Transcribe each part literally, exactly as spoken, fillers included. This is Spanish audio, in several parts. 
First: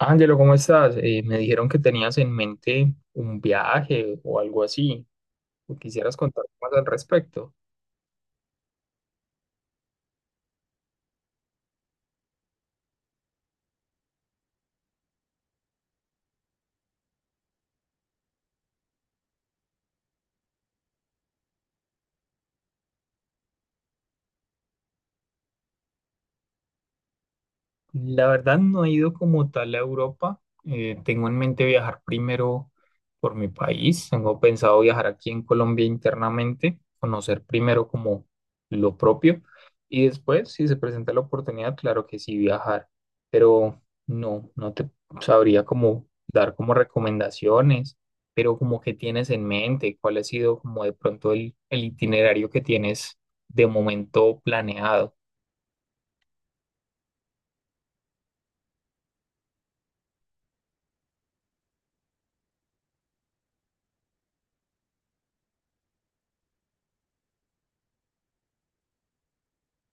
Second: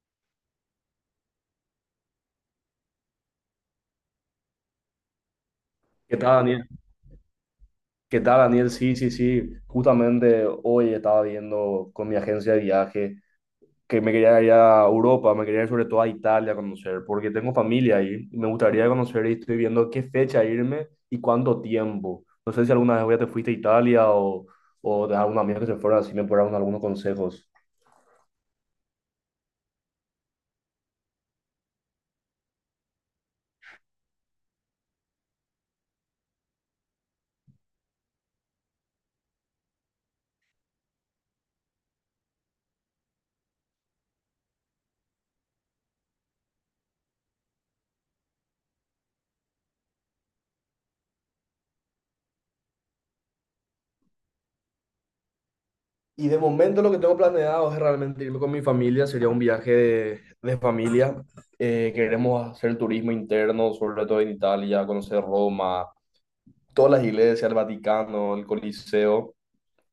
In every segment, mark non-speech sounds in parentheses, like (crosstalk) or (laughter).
Ángelo, ¿cómo estás? Eh, me dijeron que tenías en mente un viaje o algo así. ¿Quisieras ¿Qué contar tal, Daniel? más al respecto? ¿Qué tal, Daniel? Sí, sí, sí. Justamente hoy estaba viendo con mi agencia de viaje que me quería ir a Europa, me quería ir sobre todo a Italia a conocer, porque tengo familia ahí y me gustaría conocer y estoy viendo qué fecha irme y cuánto tiempo. No sé si alguna vez ya te fuiste a Italia o, o de algún amigo que se fuera, si me puedes dar algunos consejos. La verdad no he ido como tal a Europa. Eh, tengo en mente viajar primero por mi país. Tengo pensado viajar aquí en Colombia internamente, conocer primero como lo propio y después, si se presenta la oportunidad, claro que sí viajar. Pero no, no te sabría como dar como recomendaciones, pero como que tienes en mente, ¿cuál ha sido como de pronto el, el itinerario que tienes de momento planeado Y de momento lo que tengo planeado es realmente irme con mi familia, sería un viaje de, de familia. Eh, queremos hacer turismo interno, sobre todo en Italia, conocer Roma, todas las iglesias, el Vaticano, el Coliseo,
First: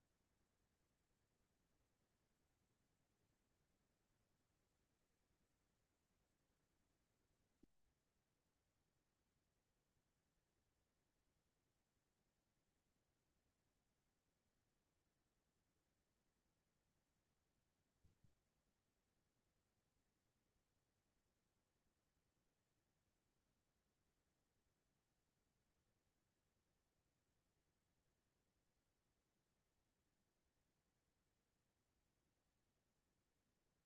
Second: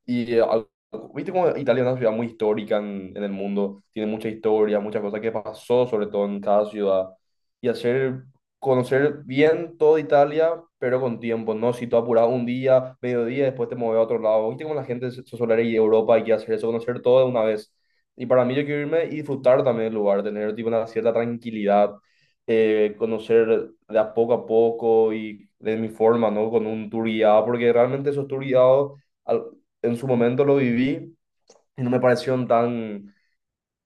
y eh, al- viste como Italia es una ciudad muy histórica en, en el mundo, tiene mucha historia, muchas cosas que pasó, sobre todo en cada ciudad. Y hacer, Conocer bien toda Italia, pero con tiempo, ¿no? Si tú apuras un día, mediodía, después te mueves a otro lado. Viste como la gente se se suele ir a Europa y quiere hacer eso, conocer todo de una vez. Y para mí yo quiero irme y disfrutar también del lugar, tener tipo una cierta tranquilidad, eh, conocer de a poco a poco y de mi forma, ¿no? Con un tour guiado, porque realmente esos tour guiados al- en su momento lo viví y no me parecieron tan,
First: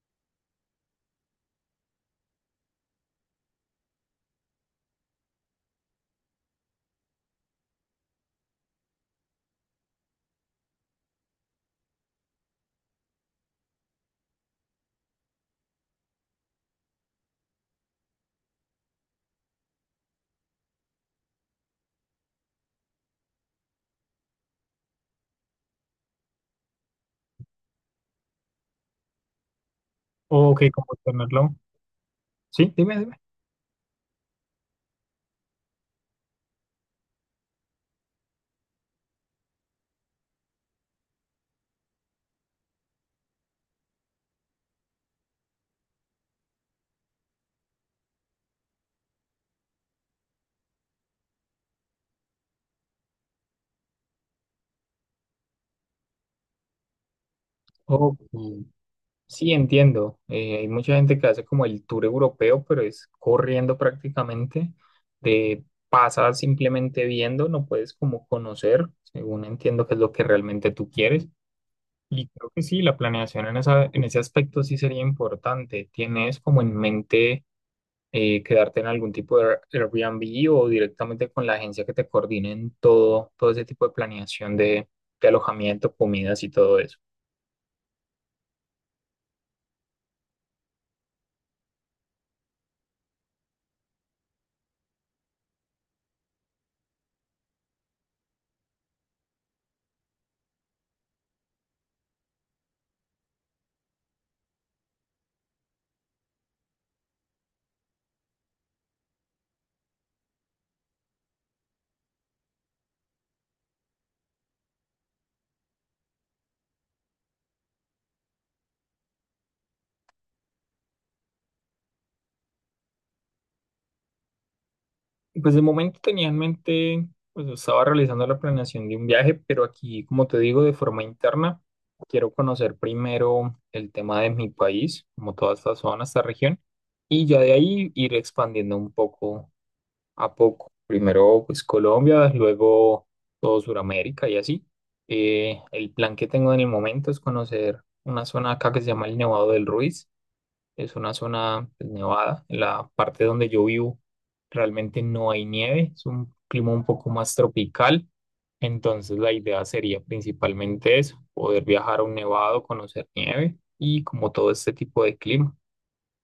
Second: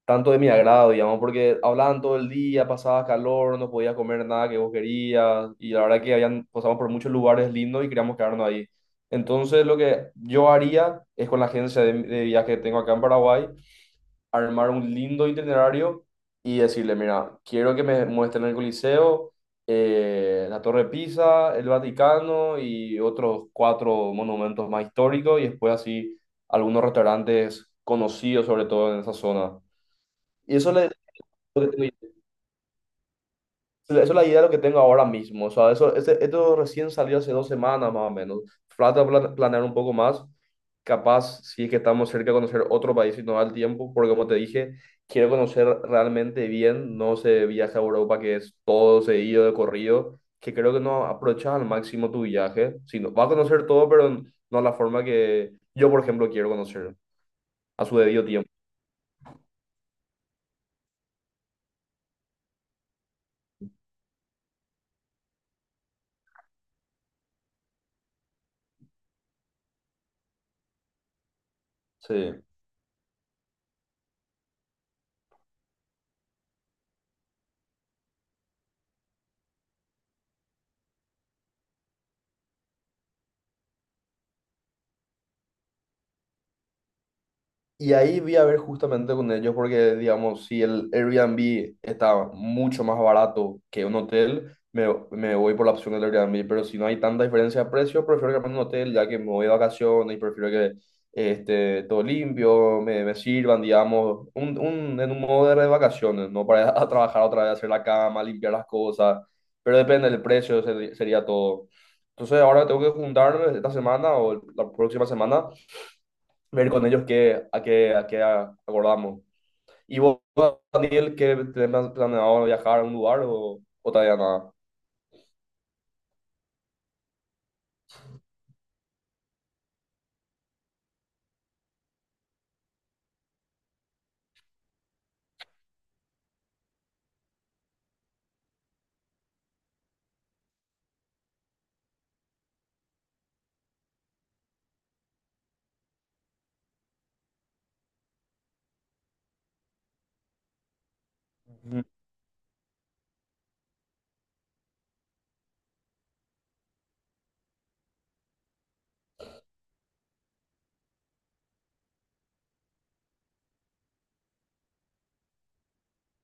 tanto de mi agrado, digamos, porque hablaban todo el día, pasaba calor, no podía comer nada que vos querías y la verdad que habían, pasamos por muchos lugares lindos y queríamos quedarnos ahí. Entonces lo que yo haría es con la agencia de, de viaje que tengo acá en Paraguay, armar un lindo itinerario y decirle, mira, quiero que me muestren el Coliseo, eh, la Torre de Pisa, el Vaticano y otros cuatro monumentos más históricos y después así algunos restaurantes conocidos sobre todo en esa zona. o Y que eso como le... tenerlo? Sí, dime, dime. Esa es la idea de lo que tengo ahora mismo. O sea, eso, este- esto recién salió hace dos semanas más o menos. Falta pla- planear un poco más. Capaz, si es que estamos cerca de conocer otro país y no da el tiempo, porque como te dije, quiero conocer realmente bien. No se viaje a Europa, que es todo seguido de corrido, que creo que no aprovechas al máximo tu viaje. Sino, vas a conocer todo, pero no la forma que yo, por ejemplo, quiero conocer a su Ok. debido tiempo. Sí, entiendo. Eh, hay mucha gente que hace como el tour europeo, pero es corriendo prácticamente. De pasa simplemente viendo, no puedes como conocer, según entiendo que es lo que realmente tú quieres. Sí. Y creo que sí, la planeación en esa, en ese aspecto sí sería importante. ¿Tienes como en mente eh, quedarte en algún tipo de Airbnb o directamente con la agencia que te coordine en todo, todo ese tipo de planeación de, de alojamiento, comidas y todo eso? Y ahí vi a ver justamente con ellos porque, digamos, si el Airbnb está mucho más barato que un hotel, me, me voy por la opción del Airbnb. Pero si no hay tanta diferencia de precio, prefiero quedarme en un hotel ya que me voy de vacaciones y prefiero que este todo limpio, me, me sirvan, digamos, un, un, en un modo de vacaciones, no para (laughs) ir a trabajar otra vez, hacer la cama, limpiar las cosas. Pero depende del precio, se- sería todo. Entonces ahora tengo que juntarme esta semana o el- la próxima semana ver con ellos qué, a qué, a qué acordamos. ¿Y vos, Daniel, qué tenés planeado viajar a un lugar o, o todavía nada? Pues de momento tenía en mente, pues estaba realizando la planeación de un viaje, pero aquí, como te digo, de forma interna, quiero conocer primero el tema de mi país, como toda esta zona, esta región, y ya de ahí ir expandiendo un poco a poco. Primero, pues Colombia, luego todo Sudamérica y así. Eh, el plan que tengo en el momento es conocer una zona acá que se llama el Nevado del Ruiz. Es una zona Ujú. pues, nevada. En la parte donde yo vivo realmente no hay nieve, es un clima un poco más tropical. Entonces la idea sería principalmente eso, poder viajar a un nevado, conocer nieve y como todo este tipo de clima.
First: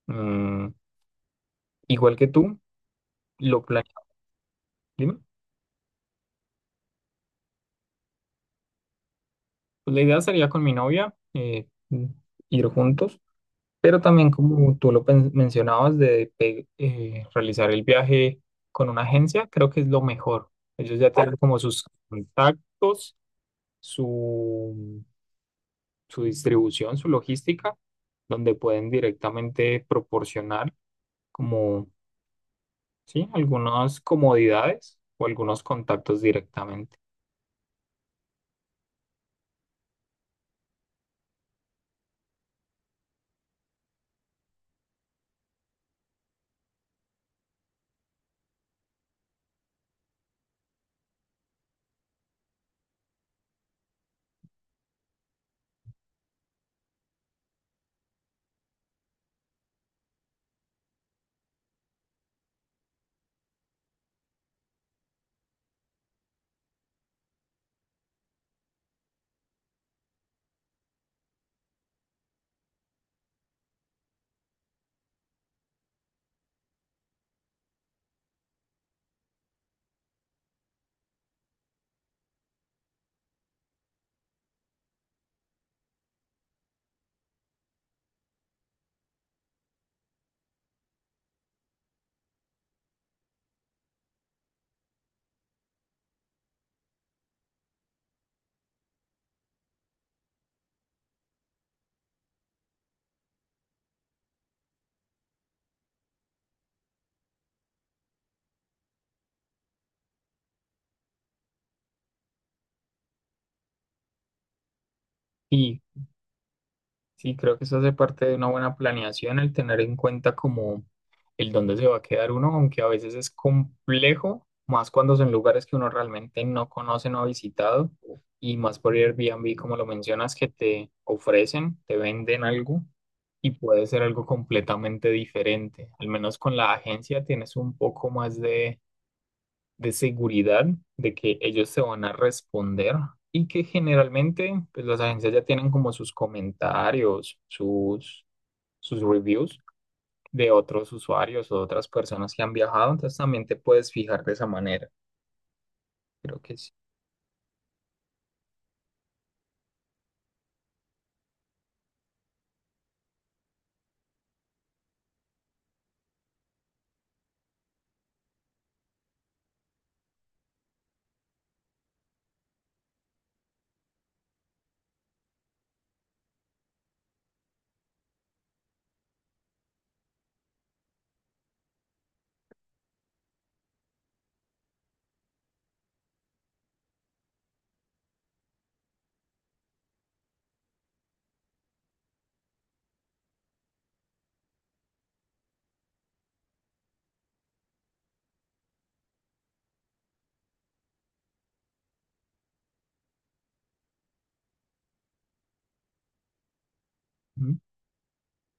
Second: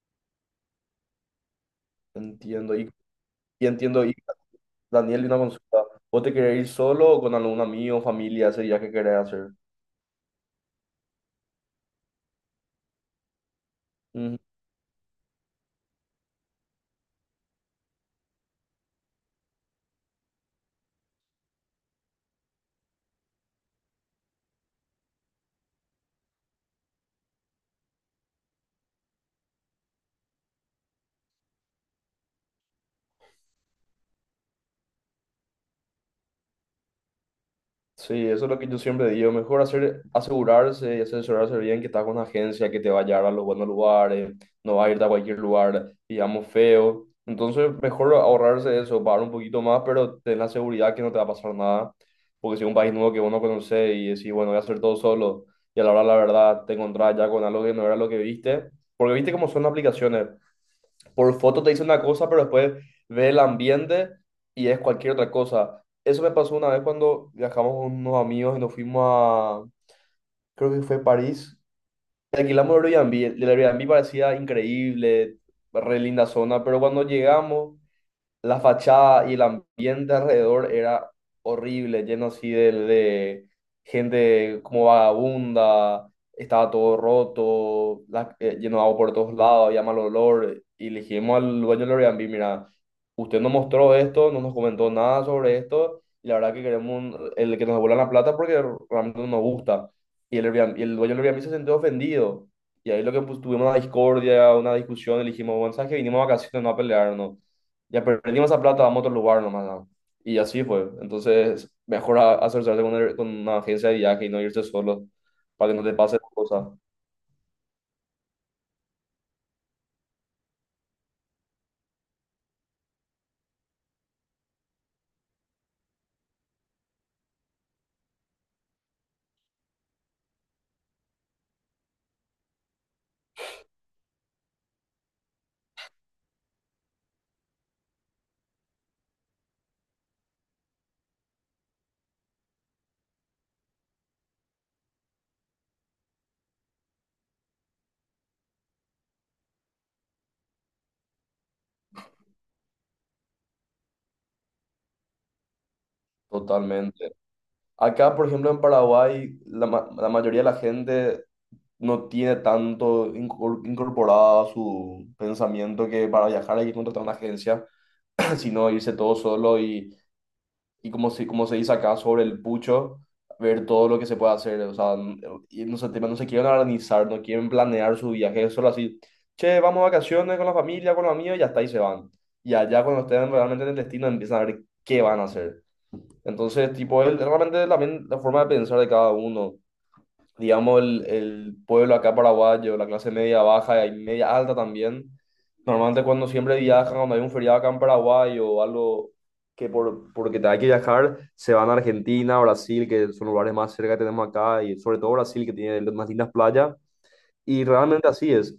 Mm, igual que tú, Entiendo, y, lo y planeamos. entiendo, y Dime. Daniel, una consulta. ¿Vos te querés ir solo o con algún amigo, familia, ese viaje que querés hacer? Pues la idea sería con mi novia eh, ir juntos. Pero también como tú lo pen- mencionabas de pe- eh, realizar el viaje con una agencia, creo que es lo mejor. Ellos ya tienen como sus contactos, su, su distribución, su logística, donde pueden directamente proporcionar como, sí, algunas comodidades o algunos contactos directamente. Sí, eso es lo que yo siempre digo. Mejor hacer, asegurarse y asesorarse bien que está con una agencia que te va a llevar a los buenos lugares, no va a irte a cualquier lugar, digamos, feo. Entonces, mejor ahorrarse eso, pagar un poquito más, pero ten la seguridad que no te va a pasar nada. Porque si es un país nuevo que vos no conocés y decís, bueno, voy a hacer todo solo, y a la hora, la verdad, te encontrás ya con algo que no era lo que viste. Porque viste cómo son las aplicaciones por foto te dice una cosa, pero después ve el ambiente y es cualquier otra cosa. Eso me pasó una vez cuando viajamos con unos amigos y nos fuimos a, creo que fue París, y alquilamos el Airbnb. El Airbnb parecía increíble, re linda zona, pero cuando llegamos la fachada y el ambiente alrededor era horrible, lleno así de, de gente como vagabunda, estaba todo roto, la- eh, lleno de agua por todos lados, había mal olor, y le dijimos al dueño del Airbnb, mira, usted nos mostró esto, no nos comentó nada sobre esto, y la verdad que queremos un- el que nos devuelvan la plata porque realmente no nos gusta. Y el, Airbnb- y el dueño del Airbnb se sintió ofendido. Y ahí lo que pues, tuvimos una discordia, una discusión, y le dijimos, bueno, sabes que vinimos a vacaciones, no a pelearnos, ya perdimos esa plata, vamos a otro lugar nomás, ¿no? Y así fue. Entonces, mejor a- asesorarse con, el- con una agencia de viaje y no irse solo para que Y no te pase cosas. sí, creo que eso hace parte de una buena planeación, el tener en cuenta como el dónde se va a quedar uno, aunque a veces es complejo, más cuando son lugares que uno realmente no conoce, no ha visitado, y más por Airbnb, como lo mencionas, que te ofrecen, te venden algo y puede ser algo completamente diferente. Al menos con la agencia tienes un poco más de seguridad de que ellos se van a responder y que generalmente pues las agencias ya tienen como sus comentarios, sus, sus reviews de otros usuarios o otras personas que han viajado, entonces también te puedes fijar de esa manera, creo que sí. Totalmente. Acá, por ejemplo, en Paraguay, la, ma- la mayoría de la gente no tiene tanto incor- incorporado a su pensamiento que para viajar hay que contratar una agencia, (clears throat) sino irse todo solo y y como se, como se dice acá sobre el pucho, ver todo lo que se puede hacer, o sea, n- y no se, no se quieren organizar, no quieren planear su viaje, es solo así, che, vamos a vacaciones con la familia, con los amigos, y hasta ahí se van. Y allá cuando estén realmente en el destino empiezan a ver qué van a hacer. Entonces, tipo, es realmente también la forma de pensar de cada uno, digamos, el, el pueblo acá paraguayo, la clase media baja y media alta también, normalmente cuando siempre viajan, cuando hay un feriado acá en Paraguay o algo que por, porque te hay que viajar, se van a Argentina, Brasil, que son lugares más cerca que tenemos acá, y sobre todo Brasil, que tiene las más lindas playas, Ujú. y realmente así es.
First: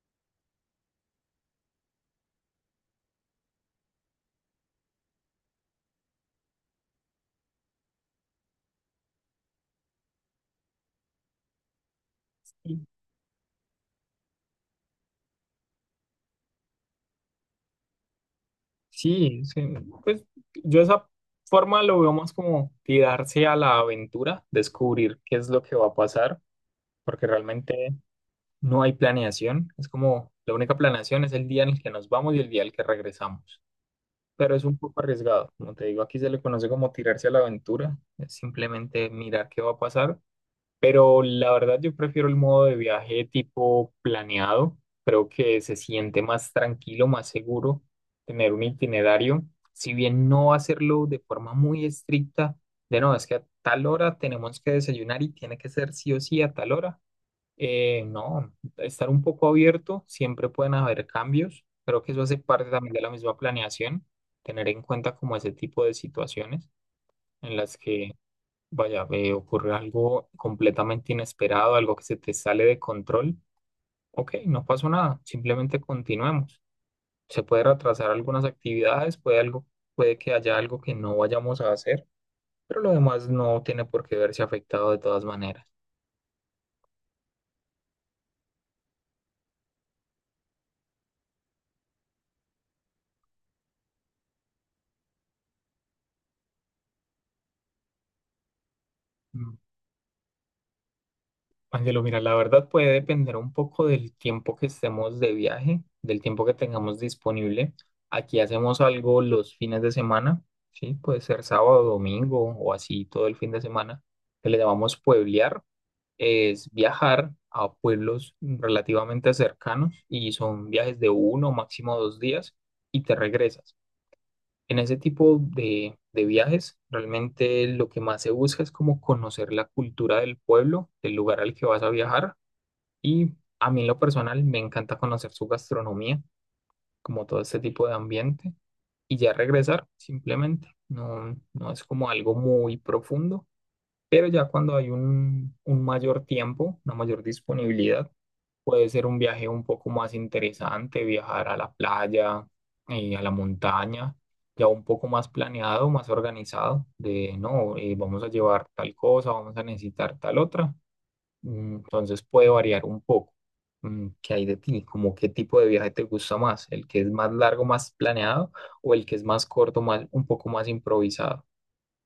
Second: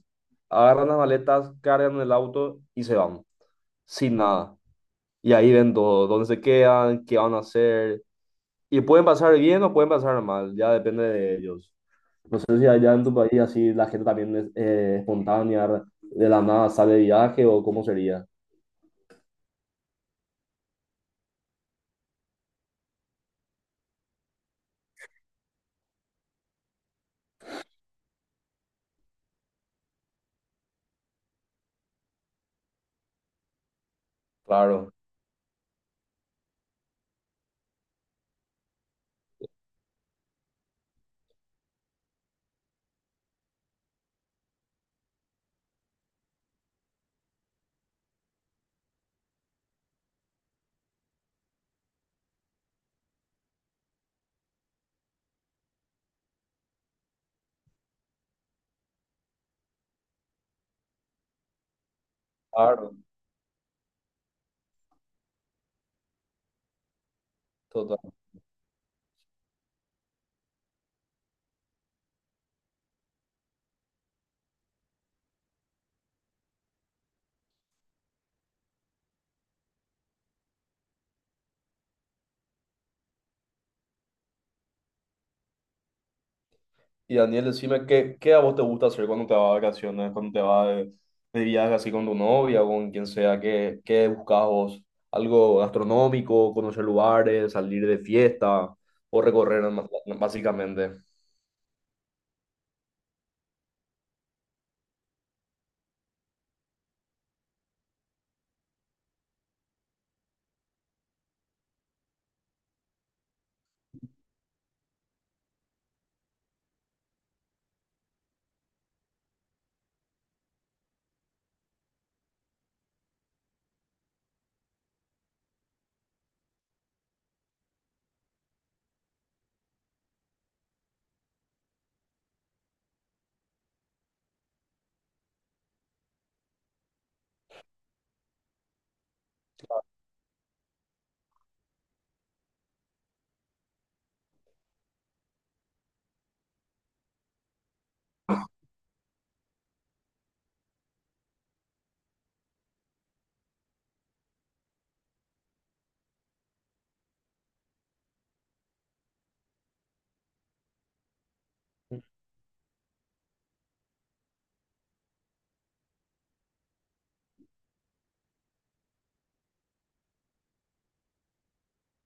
Agarran las maletas, cargan el auto y se van, sin nada. Y ahí ven todo, dónde se quedan, qué van a hacer. Y pueden pasar bien o pueden pasar mal, ya depende de ellos. No sé si allá en tu país así la gente también es eh, espontánea, de la nada sale de viaje o cómo sería. Sí, sí, pues yo esa forma lo veo más como tirarse a la aventura, descubrir qué es lo que va a pasar, porque realmente no hay planeación, es como la única planeación es el día en el que nos vamos y el día en el que regresamos, pero es un Claro, poco arriesgado, como te digo, aquí se le conoce como tirarse a la aventura, es simplemente mirar qué va a pasar, pero la verdad yo prefiero el modo de viaje tipo planeado, creo que se siente más tranquilo, más seguro tener un itinerario, si bien no hacerlo de forma muy estricta, de no, es que a tal hora tenemos que desayunar y tiene que ser sí o sí a tal hora, eh, no, estar un poco abierto, siempre pueden haber cambios. Creo que eso hace parte también claro, de la misma planeación, tener en cuenta como ese tipo de situaciones en las que, total. vaya, eh, ocurre algo completamente inesperado, algo que se te sale de control. Ok, no pasó nada, simplemente continuemos. Se puede retrasar algunas actividades, puede algo, puede que haya algo que no vayamos a hacer, pero lo demás no tiene por qué verse afectado de todas maneras. Y Daniel, decime, ¿qué, ¿qué a vos te gusta hacer cuando te vas de vacaciones, cuando te vas de, de viaje así con tu novia o con quien sea? ¿Qué, ¿qué buscas vos? ¿Algo gastronómico, conocer lugares, salir de fiesta o recorrer más- básicamente? Angelo, mira, la verdad puede depender un poco del tiempo que estemos de viaje, del tiempo que tengamos disponible. Aquí hacemos algo los fines de semana, ¿sí? Puede ser sábado, domingo o así todo el fin de semana, que le llamamos pueblear. Es viajar a pueblos relativamente cercanos y son viajes de uno, máximo dos días y te regresas. En ese tipo de, de viajes, realmente lo que más se busca es como conocer la cultura del pueblo, del lugar al que vas a viajar y a mí en lo personal me encanta conocer su gastronomía, como todo este tipo de ambiente, y ya regresar simplemente. No, no es como algo muy profundo, pero ya cuando hay un, un mayor tiempo, una mayor disponibilidad, puede ser un viaje un poco más interesante, viajar a la playa, eh, a la montaña, ya un poco más planeado, más organizado, de no, eh, vamos a llevar tal cosa, vamos a necesitar tal otra. Mm, entonces puede variar un poco. Mm, ¿qué hay de ti? ¿Como qué tipo de viaje te gusta más? ¿El que es más largo, más planeado o el que es más corto, más, un poco más improvisado?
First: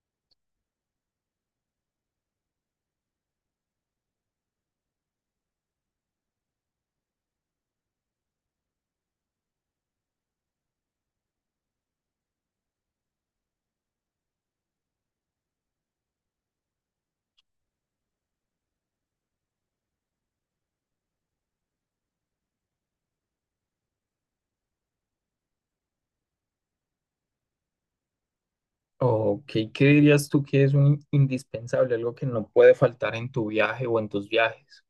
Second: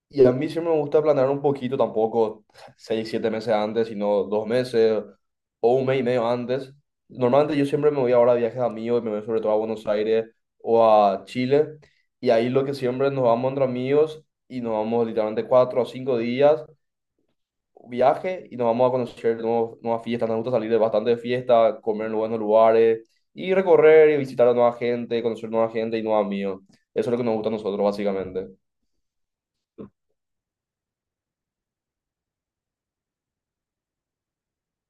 Y a mí siempre me gusta planear un poquito, tampoco seis, siete meses antes, sino dos meses o un mes y medio antes. Normalmente yo siempre me voy ahora a viajes de amigos, me voy sobre todo a Buenos Aires o a Chile. Y ahí lo que siempre nos vamos entre amigos y nos vamos literalmente cuatro o cinco días viaje y nos vamos a conocer nuevos- nuevas fiestas. Nos gusta salir de bastante de fiesta, comer en buenos lugares y recorrer y visitar a nueva gente, conocer nueva gente y nuevos amigos. Eso es lo que nos gusta a nosotros, básicamente. Ok, ¿qué dirías tú que es un in- indispensable, algo que no puede faltar en tu viaje o en tus viajes?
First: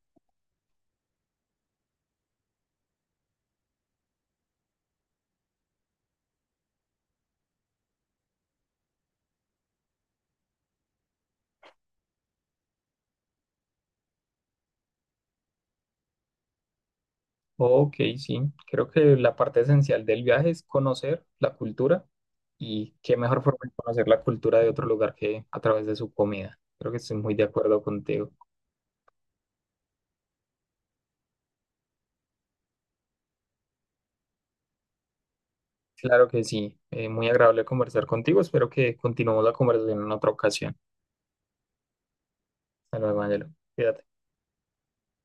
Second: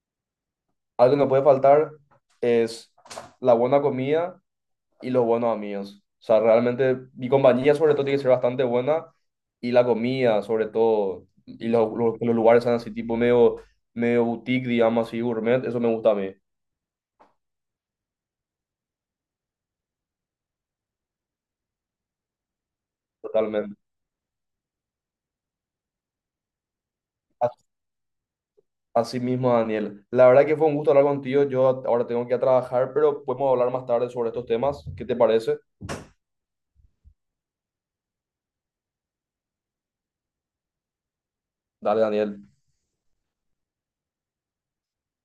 Algo que no puede faltar es la buena comida y los buenos amigos. O sea, realmente mi compañía sobre todo tiene que ser bastante buena y la comida sobre todo y los, los, los lugares sean así tipo medio, medio boutique, digamos así, gourmet, eso me gusta a mí, Ok, sí, creo que la parte esencial del viaje es conocer la cultura y qué mejor forma de totalmente. conocer la cultura de otro lugar que a través de su comida. Creo que estoy muy de A- acuerdo contigo. Así mismo, Daniel. La verdad que fue un gusto hablar contigo. Yo ahora tengo que ir a trabajar, pero podemos hablar más tarde sobre estos temas. ¿Qué te parece? Claro que sí. Eh, muy agradable conversar contigo. Espero que continuemos la conversación en otra ocasión. Dale, Daniel. Hasta luego, Ángelo. Cuídate.